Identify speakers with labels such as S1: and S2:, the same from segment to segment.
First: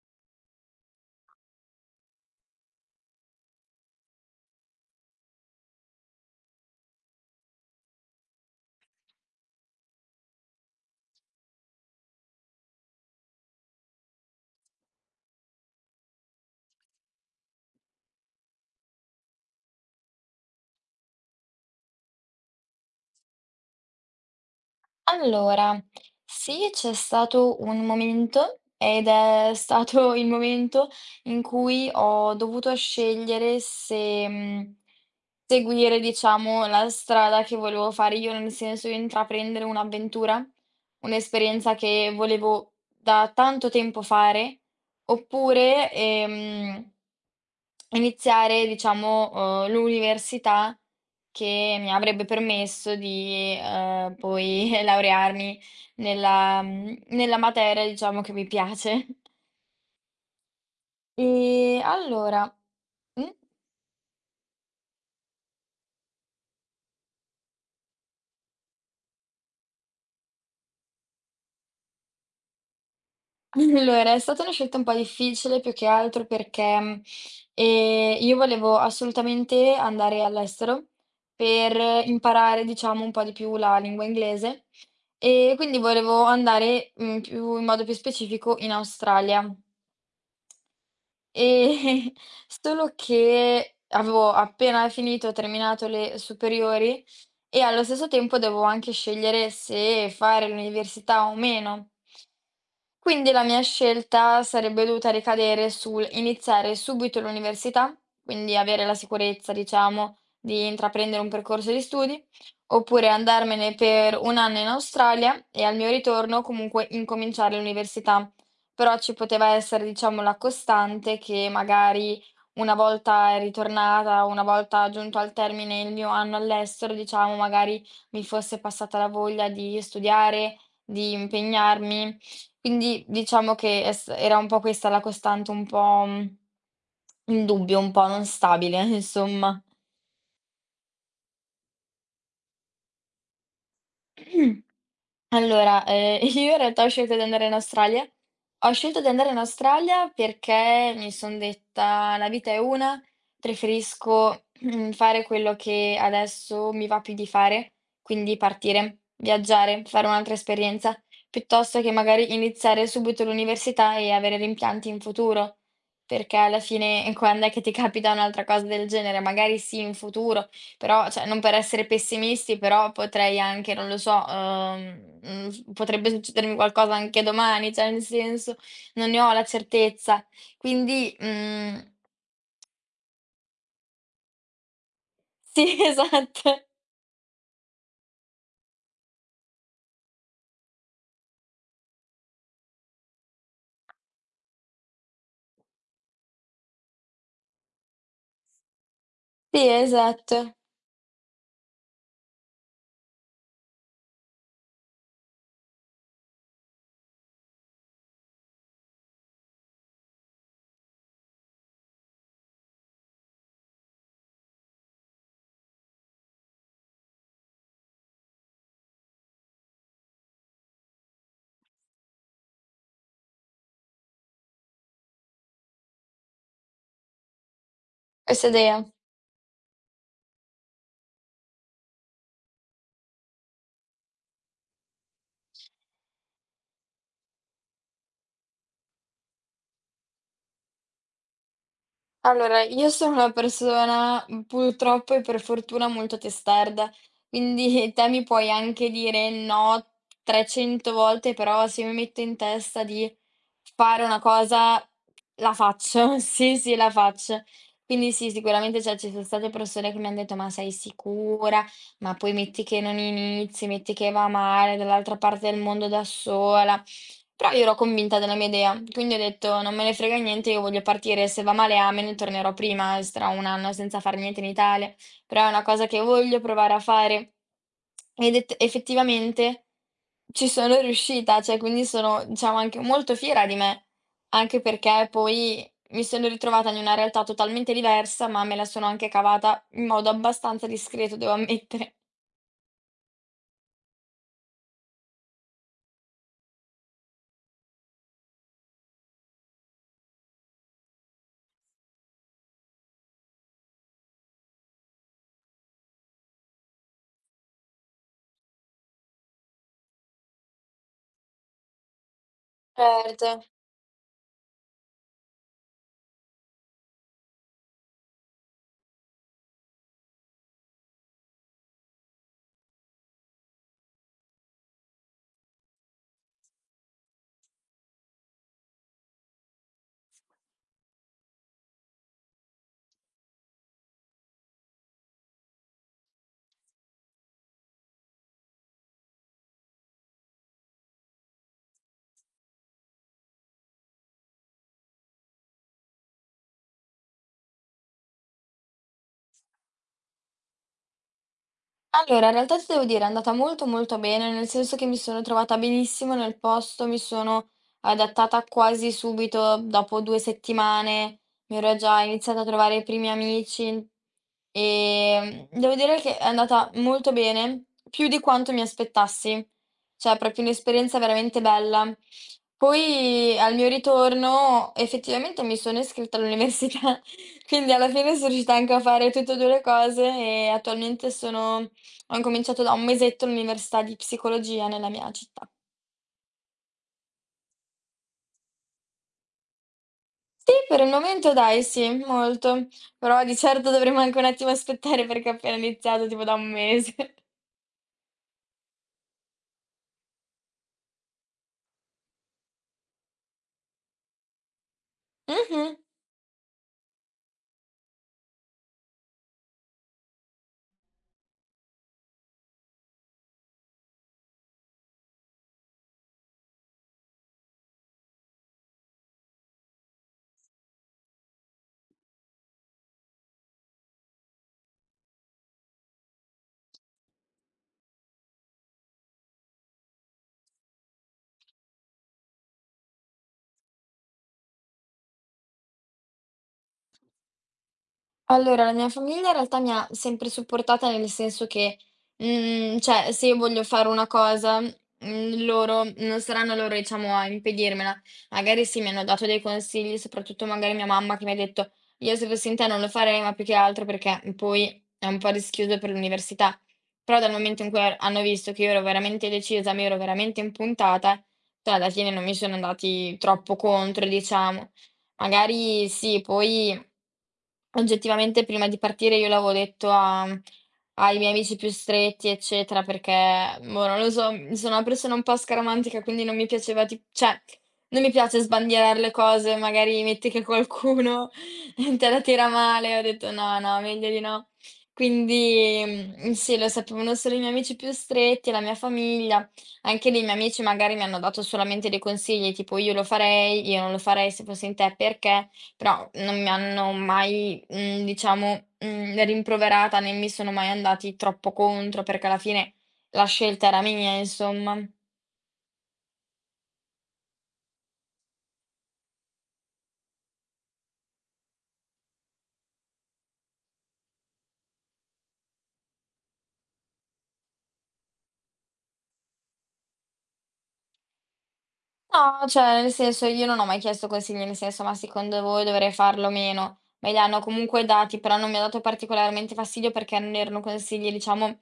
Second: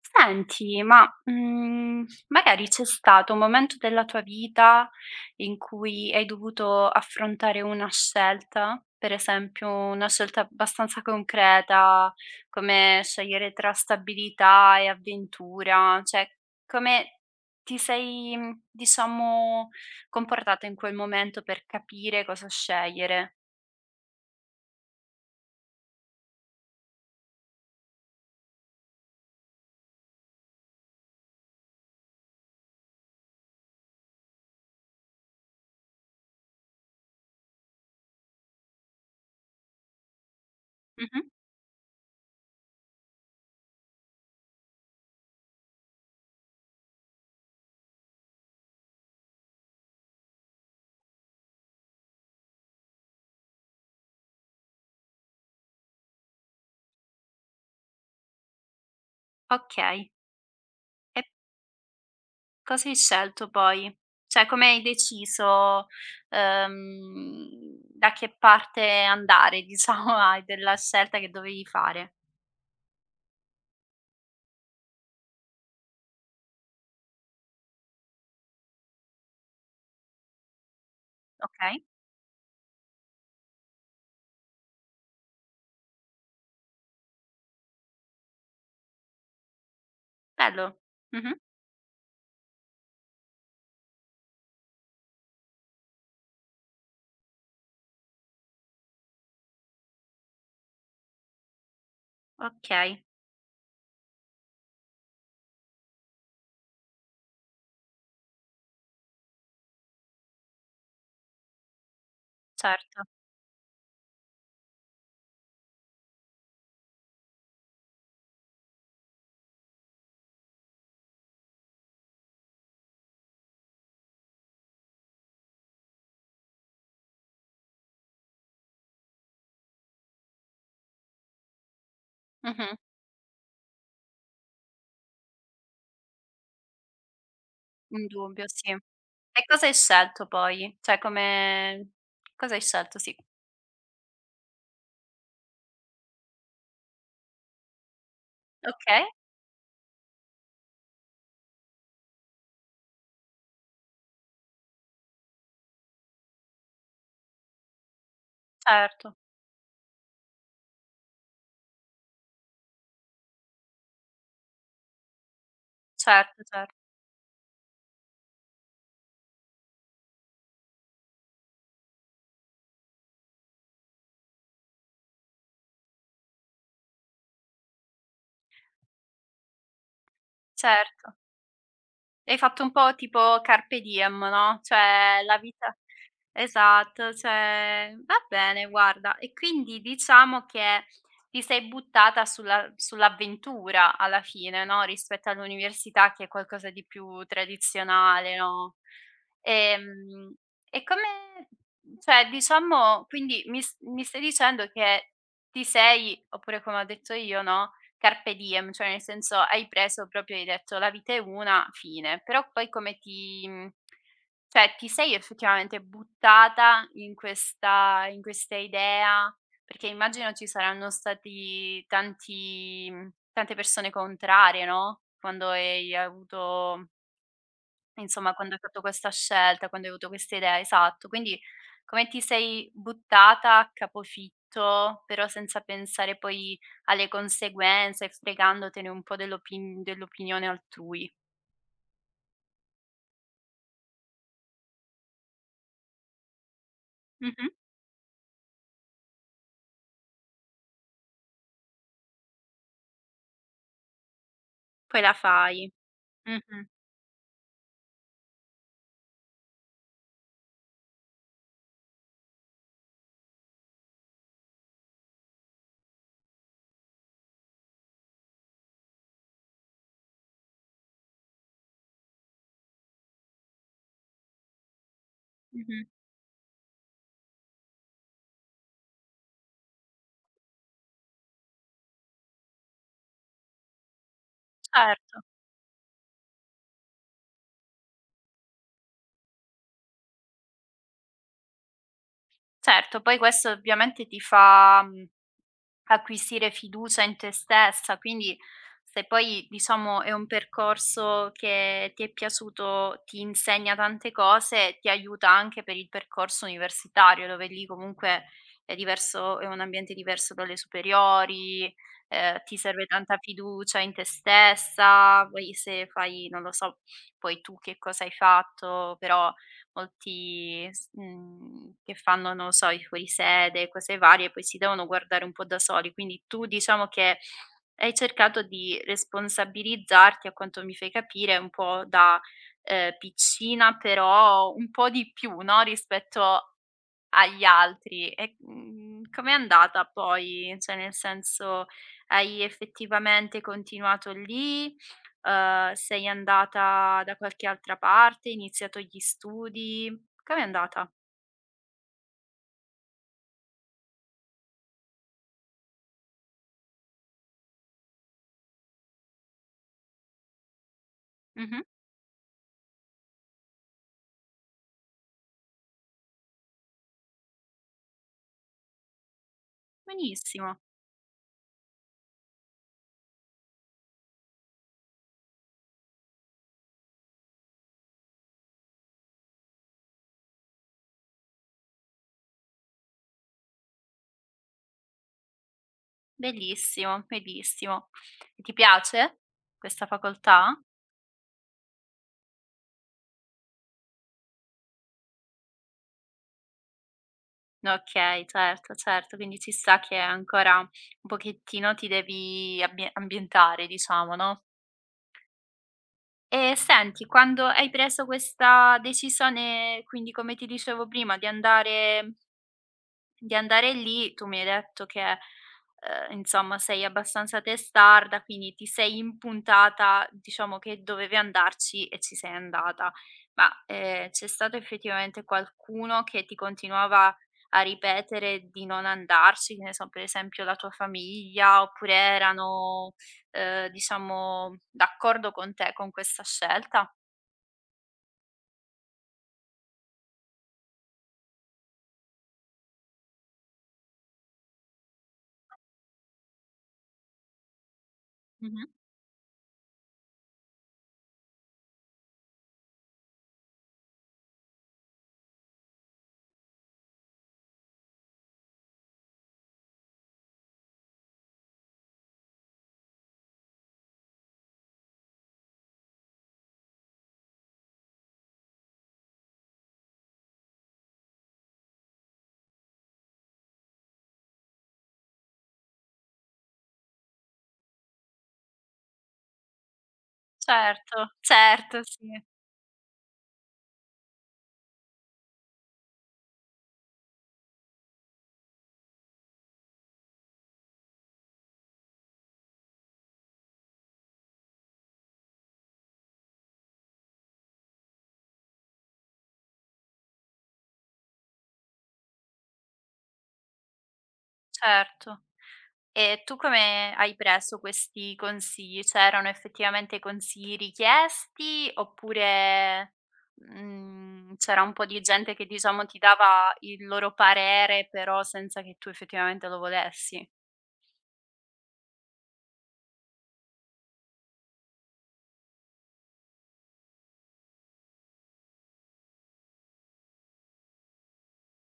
S1: Senti, ma, magari c'è stato un momento della tua vita in cui hai dovuto affrontare una scelta, per esempio una scelta abbastanza concreta, come scegliere tra stabilità e avventura, cioè come ti sei, diciamo comportato in quel momento per capire cosa scegliere?
S2: Allora, sì, c'è stato un momento ed è stato il momento in cui ho dovuto scegliere se, seguire, diciamo, la strada che volevo fare io, nel senso di intraprendere un'avventura,
S1: Mh-mh.
S2: un'esperienza che volevo da tanto tempo fare, oppure, iniziare diciamo, l'università che mi avrebbe permesso di, poi laurearmi nella materia diciamo che mi piace.
S1: Okay. E
S2: E allora
S1: cosa hai
S2: mh?
S1: scelto poi? Cioè come hai deciso, ehm, da che parte andare diciamo hai della scelta che dovevi fare.
S2: Allora, è stata una scelta un po' difficile più che altro perché, io volevo assolutamente andare all'estero
S1: Okay,
S2: per imparare, diciamo, un po' di più la lingua inglese, e quindi volevo andare, più in modo più specifico in Australia.
S1: bello. Mh-mh.
S2: E solo che avevo appena finito, terminato le superiori e allo stesso tempo dovevo anche scegliere se fare l'università o meno.
S1: Okay,
S2: Quindi la mia scelta sarebbe dovuta ricadere sul iniziare subito l'università, quindi avere la sicurezza, diciamo, di intraprendere un percorso di studi,
S1: certo.
S2: oppure andarmene per un anno in Australia e al mio ritorno comunque incominciare l'università. Però ci poteva essere, diciamo, la costante che magari una volta ritornata, una volta giunto al termine il mio anno all'estero, diciamo, magari mi fosse passata la voglia di studiare, di impegnarmi.
S1: Mh-mh.
S2: Quindi diciamo che es era un po' questa la costante, un po', in dubbio, un po' non
S1: Indubbio, sì.
S2: stabile,
S1: E
S2: insomma.
S1: cosa hai scelto poi? Cioè come cosa hai scelto? Sì.
S2: Allora, io in realtà ho scelto di andare in Australia. Ho scelto
S1: Okay,
S2: di andare in Australia perché mi son detta: "La vita è una, preferisco fare quello che adesso mi va più di fare, quindi partire,
S1: certo,
S2: viaggiare, fare un'altra esperienza, piuttosto che magari iniziare subito l'università e avere rimpianti in futuro." Perché
S1: certo,
S2: alla fine quand'è che ti capita un'altra cosa del genere? Magari sì in futuro, però cioè, non per essere pessimisti, però potrei anche, non lo so, mhmm, s potrebbe succedermi qualcosa anche domani, cioè nel senso, non ne ho la certezza. Quindi,
S1: certo. Hai fatto un po' tipo carpe diem, no, cioè la vita.
S2: sì esatto,
S1: Esatto, cioè va bene guarda. E quindi diciamo che ti sei buttata sulla sull'avventura alla fine, no, rispetto all'università che è qualcosa di più tradizionale, no.
S2: sì
S1: Ehm,
S2: esatto,
S1: e come, cioè diciamo quindi mi stai dicendo che ti sei oppure come ho detto io, no, carpe diem, cioè nel senso hai preso proprio hai detto: "La vita è una, fine". Però poi come cioè ti sei effettivamente buttata in questa idea? Perché immagino ci saranno stati tante persone contrarie, no, quando hai avuto. Insomma,
S2: questa
S1: quando hai fatto
S2: idea.
S1: questa scelta, quando hai avuto questa idea, esatto. Quindi come ti sei buttata a capofitto, però senza pensare poi alle conseguenze, fregandotene un po' dell'opinione altrui.
S2: Allora, io sono una persona, purtroppo e per fortuna molto testarda,
S1: Mh-mh.
S2: quindi te mi puoi anche dire no 300 volte, però se mi metto in testa di fare una cosa,
S1: Poi la
S2: la
S1: fai.
S2: faccio. Sì,
S1: Mh-mh,
S2: sì, la faccio. Quindi sì, sicuramente, cioè, ci sono state persone che mi han detto: "Ma sei sicura? Ma poi metti che non inizi, metti che va male, dall'altra parte del mondo da sola". Però io ero convinta della mia idea, quindi ho detto non me ne frega niente, io voglio partire, se va male amen, tornerò prima, starò un anno senza fare niente in Italia, però è una
S1: mh-mh.
S2: cosa che voglio provare a fare. Effettivamente ci sono riuscita, cioè quindi sono diciamo anche molto fiera di me, anche perché
S1: Certo.
S2: poi mi sono ritrovata in una realtà totalmente diversa, ma me la sono anche cavata in modo abbastanza discreto, devo ammettere.
S1: Certo, poi questo ovviamente ti fa, acquisire fiducia in te stessa, quindi se poi diciamo è un percorso che ti è piaciuto, ti insegna tante cose, ti aiuta anche per il percorso universitario, dove lì comunque è diverso, è un ambiente diverso dalle superiori, ti serve tanta
S2: Certo.
S1: fiducia in te stessa, poi se fai non lo so, poi tu che cosa hai fatto, però che fanno, non lo so, i fuorisede, cose varie, poi si devono guardare un po' da soli. Quindi tu diciamo che hai cercato di responsabilizzarti, a quanto mi fai capire, un po' da, piccina, però un po' di più, no, rispetto agli altri. E, com'è andata poi? Cioè, nel senso, hai effettivamente continuato lì? Sei andata da qualche altra parte? Hai iniziato gli studi? Com'è andata?
S2: Allora, in realtà ti devo dire, è andata molto molto bene, nel senso che mi sono trovata benissimo nel posto, mi sono adattata quasi subito. Dopo 2 settimane mi
S1: Mh-mh.
S2: ero già iniziata a trovare i primi amici, devo dire che è andata molto bene, più di quanto mi aspettassi, cioè è proprio
S1: Benissimo,
S2: un'esperienza veramente bella. Poi al mio ritorno effettivamente mi sono iscritta all'università, quindi alla fine sono riuscita anche a fare tutte e 2 le cose e attualmente sono ho incominciato da un mesetto l'università di psicologia nella mia città.
S1: bellissimo, bellissimo. E ti piace questa
S2: Sì,
S1: facoltà?
S2: per il momento dai, sì, molto. Però di certo dovremo anche un attimo aspettare perché ho appena iniziato, tipo da un mese.
S1: Okay, certo, certo, quindi ci sta che ancora un pochettino ti devi abbie ambientare, diciamo, no?
S2: Mhm.
S1: E senti, quando hai preso questa decisione, quindi come ti dicevo prima, di andare lì, tu mi hai detto che, insomma sei abbastanza testarda, quindi ti sei impuntata, diciamo che dovevi andarci e ci sei andata. Ma, c'è stato effettivamente qualcuno che ti continuava a ripetere di non andarci? Che ne so, per esempio la tua famiglia, oppure erano, diciamo d'accordo con te, con questa scelta?
S2: Allora, la mia famiglia in realtà mi ha sempre supportata, nel senso che, cioè se io voglio fare una cosa, loro non saranno loro, diciamo, a impedirmela. Magari
S1: Mh-mh.
S2: sì, mi hanno dato dei consigli, soprattutto magari mia mamma che mi ha detto: "Io se fossi in te non lo farei", ma più che altro perché poi è un po' rischioso per l'università. Però dal momento in cui ha hanno visto che io ero veramente decisa, mi ero veramente impuntata, cioè alla fine non mi sono andati troppo contro, diciamo. Magari sì, poi oggettivamente prima di partire io l'avevo detto a ai miei amici più stretti, eccetera, perché, boh, non lo so, sono una persona un po' scaramantica, quindi non mi piaceva ti cioè, non mi piace sbandierare le cose, magari metti che
S1: Certo,
S2: qualcuno
S1: certo, sì,
S2: te la tira male, ho detto: "No, no, meglio di no". Quindi, sì, lo sapevano solo i miei amici più stretti, la mia famiglia. Anche lì i miei amici magari mi hanno dato solamente dei consigli, tipo: "Io lo farei", "Io non lo farei se fossi in te", "Perché?" Però non mi hanno mai, rimproverata, né mi sono mai andati troppo contro, perché alla fine la scelta era mia, insomma.
S1: certo. E tu come hai preso questi consigli? C'erano effettivamente consigli richiesti oppure, c'era un po' di gente che diciamo ti dava il loro parere, però senza che tu effettivamente lo volessi?
S2: No, cioè nel senso io non ho mai chiesto consigli, nel senso: "Ma secondo voi dovrei farlo o meno?" Me li hanno comunque dati, però non mi ha dato particolarmente fastidio perché non erano consigli, diciamo.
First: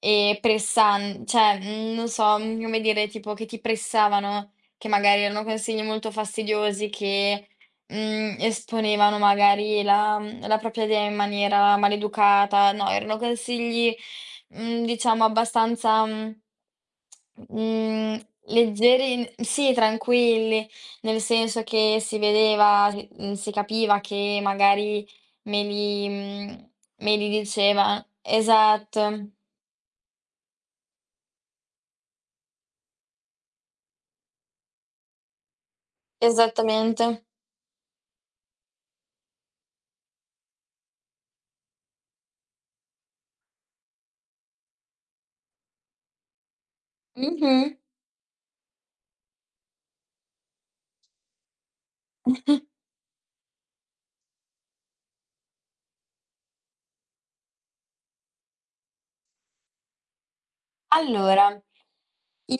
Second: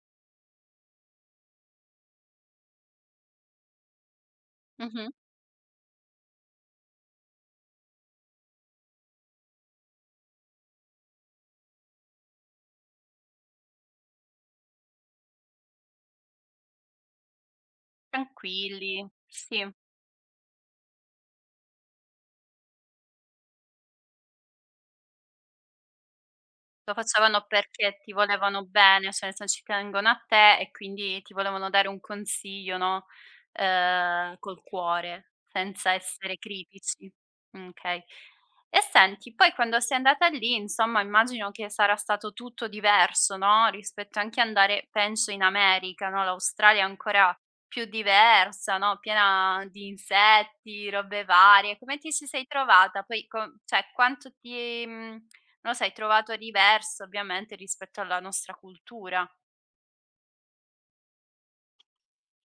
S2: E pressan Cioè, non so, come dire, tipo che ti pressavano, che
S1: Mh-mh.
S2: magari erano consigli molto fastidiosi che, esponevano magari la propria idea in maniera maleducata. No, erano consigli, diciamo abbastanza, mhmm,
S1: Tranquilli,
S2: leggeri, n
S1: sì.
S2: sì, tranquilli, nel senso che si vedeva, si capiva che magari me li mhmm,
S1: Lo
S2: me li
S1: facevano perché
S2: diceva
S1: ti volevano
S2: esatto,
S1: bene, cioè nel sen ci tengono a te e quindi ti volevano dare un consiglio, no, col cuore, senza essere critici.
S2: esattamente.
S1: Okay. E senti, poi quando sei andata lì, insomma, immagino che sarà stato tutto diverso, no, rispetto anche andare penso in America, no, l'Australia è ancora
S2: Mh-mh.
S1: più diversa, no, piena di insetti, robe varie. Come ti ci sei trovata? Poi co cioè quanto ti mhmm non lo sai, trovato diverso ovviamente rispetto alla nostra cultura.
S2: Allora,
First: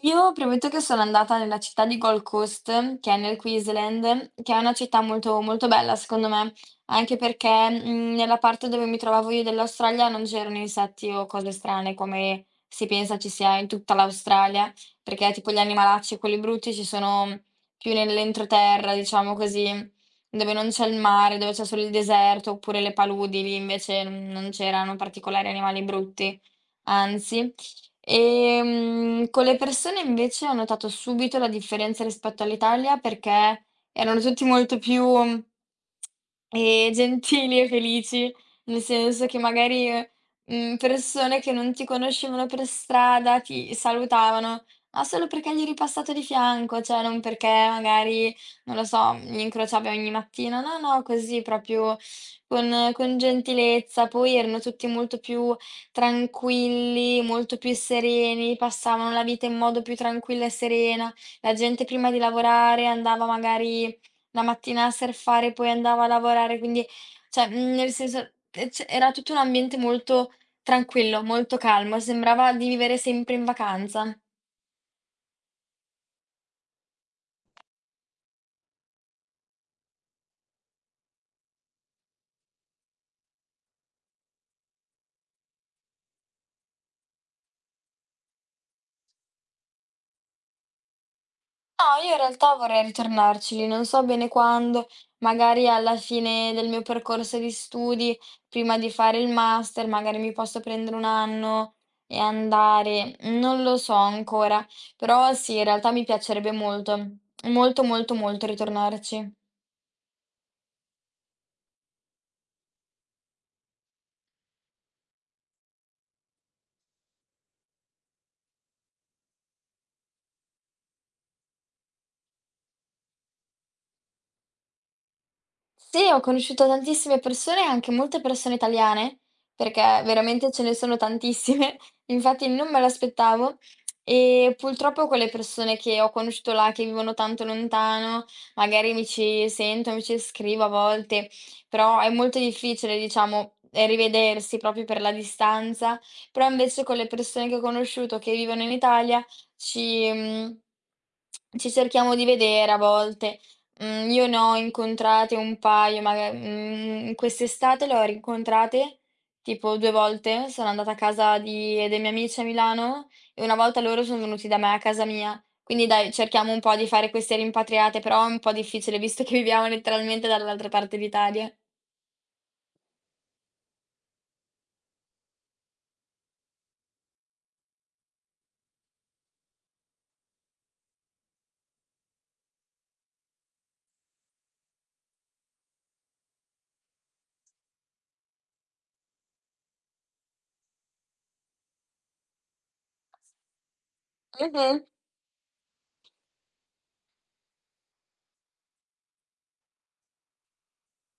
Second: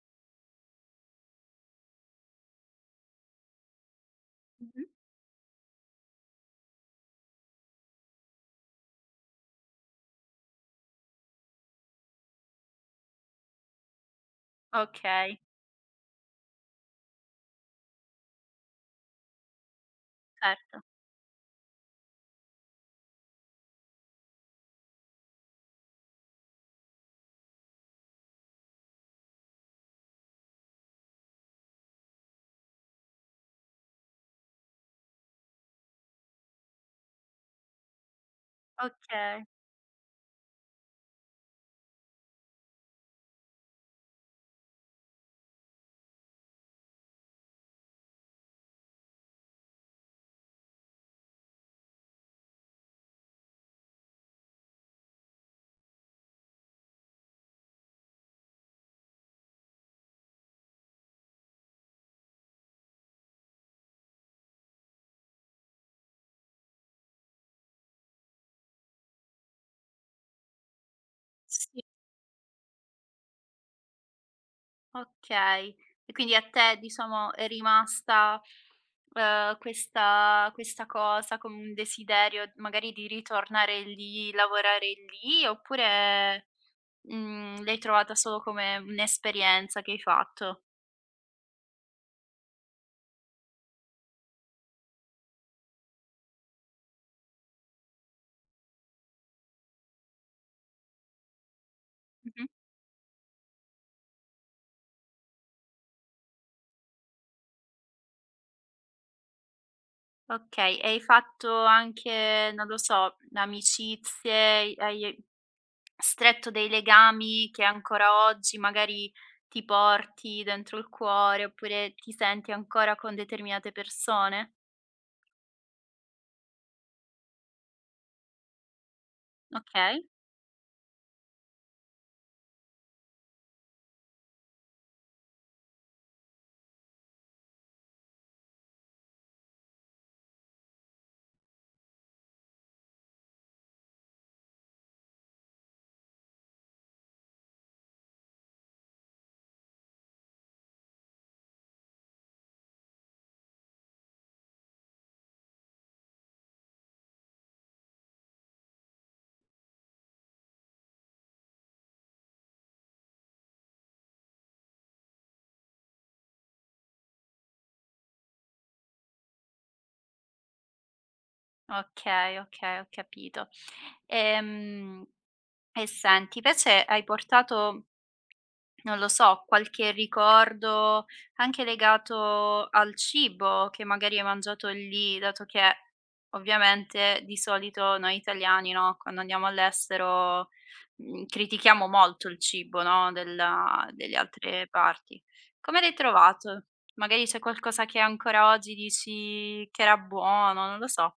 S2: io premetto che sono andata nella città di Gold Coast, che è nel Queensland, che è una
S1: Mh-mh.
S2: città molto, molto bella secondo me, anche perché, nella parte dove mi trovavo io dell'Australia non c'erano insetti o cose strane come si pensa ci sia in tutta l'Australia, perché
S1: Okay,
S2: tipo gli animalacci, quelli brutti, ci sono più nell'entroterra, diciamo così, dove non
S1: certo.
S2: c'è il mare, dove c'è solo il deserto oppure le paludi, lì invece non c'erano particolari animali brutti, anzi. Con le persone invece ho notato subito la differenza rispetto all'Italia perché erano tutti molto più, gentili e felici, nel senso che
S1: Okay.
S2: magari, persone che non ti conoscevano per strada ti salutavano, ma solo perché gli eri passato di fianco, cioè non perché magari, non lo so, li incrociavi ogni mattina. No, no, così proprio con gentilezza. Poi erano tutti molto più tranquilli, molto più sereni, passavano la vita in modo più tranquillo e serena. La gente prima di lavorare andava magari la mattina a surfare, poi andava a lavorare, quindi cioè, nel senso, c era tutto un ambiente molto tranquillo, molto
S1: Sì.
S2: calmo, sembrava di vivere sempre in vacanza.
S1: Okay. E quindi a te diciamo è rimasta, questa cosa come un desiderio magari di ritornare lì, lavorare lì, oppure, l'hai trovata solo come un'esperienza che hai fatto?
S2: No, io in realtà vorrei ritornarci lì, non so bene quando, magari alla fine del mio percorso di studi, prima di fare il master, magari mi posso prendere 1 anno e
S1: Mh-mh.
S2: andare, non lo so ancora, però sì, in realtà mi piacerebbe molto, molto, molto, molto ritornarci.
S1: Okay, e hai fatto anche, non lo so, amicizie, hai stretto dei legami che ancora oggi magari ti porti dentro il cuore, oppure ti senti ancora con determinate persone?
S2: Sì, ho conosciuto tantissime persone, anche molte persone italiane, perché
S1: Okay,
S2: veramente ce ne sono tantissime. Infatti non me l'aspettavo, e purtroppo quelle persone che ho conosciuto là, che vivono tanto lontano, magari mi ci sento, mi ci scrivo a volte, però è molto difficile, diciamo, rivedersi proprio per la distanza. Però invece con le persone che ho conosciuto che vivono in Italia ci... mm, ci cerchiamo di vedere a volte. Io ne ho incontrate un paio, quest'estate le ho rincontrate tipo 2 volte, sono andata a casa di dei miei amici a Milano e una volta loro sono venuti da me a casa mia. Quindi dai, cerchiamo un po' di fare queste rimpatriate, però è un po' difficile visto che viviamo letteralmente dall'altra parte d'Italia.
S1: okay, okay, ho capito. Ehm, e senti, invece hai portato. Non lo so, qualche ricordo anche legato al cibo che magari hai mangiato lì, dato che ovviamente di solito noi italiani, no, quando andiamo all'estero, critichiamo molto il cibo, no, della delle altre
S2: Mh-mh.
S1: parti. Come l'hai trovato? Magari c'è qualcosa che ancora oggi dici che era buono, non lo so.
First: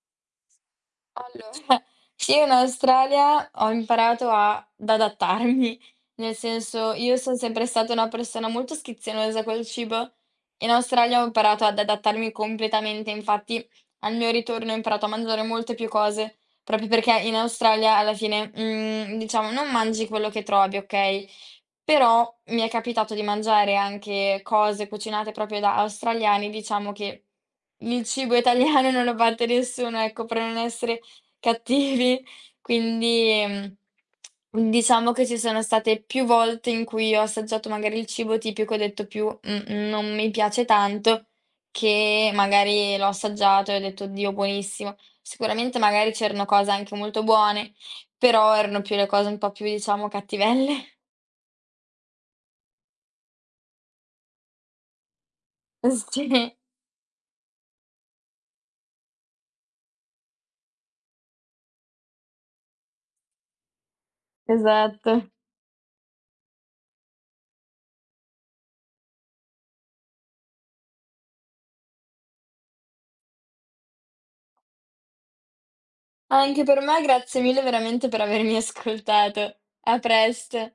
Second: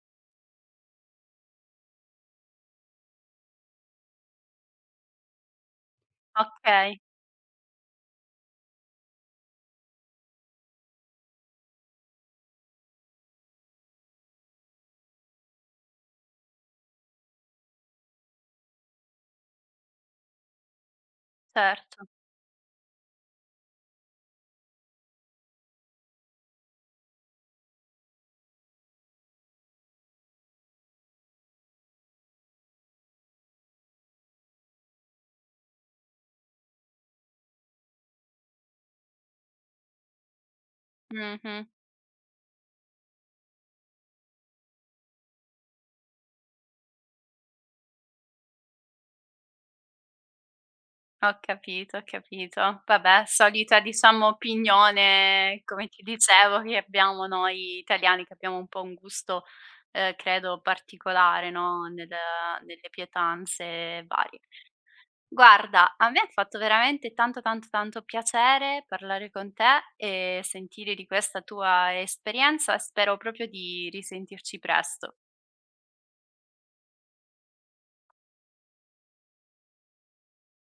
S2: Allora, sì, in Australia ho imparato a ad adattarmi, nel senso
S1: Okay,
S2: io son sempre stata una persona molto schizzinosa col cibo, in Australia ho imparato ad adattarmi completamente, infatti al mio ritorno ho imparato a mangiare molte più cose, proprio perché in Australia alla fine, diciamo non mangi quello che trovi, okay?
S1: certo.
S2: Però mi è capitato di mangiare anche cose cucinate proprio da australiani, diciamo che il cibo italiano non lo batte nessuno, ecco, per non essere cattivi. Quindi, mhmm, diciamo che ci sono state più volte in cui ho assaggiato magari il cibo tipico e ho detto più: non mi piace tanto",
S1: Mh-mh.
S2: che magari l'ho assaggiato e ho detto: "Oddio, buonissimo". Sicuramente magari c'erano cose anche molto buone, però erano più le cose un po' più, diciamo, cattivelle.
S1: Ho capito, ho capito. Vabbè, solita diciamo opinione, come ti
S2: Sì,
S1: dicevo, che abbiamo noi italiani, che abbiamo un po' un gusto, credo particolare, no, nelle pietanze varie.
S2: esatto.
S1: Guarda, a me ha fatto veramente tanto, tanto, tanto piacere parlare con te e sentire di questa tua esperienza e spero proprio di risentirci presto.
S2: Anche per me, grazie mille veramente per avermi ascoltato. A presto.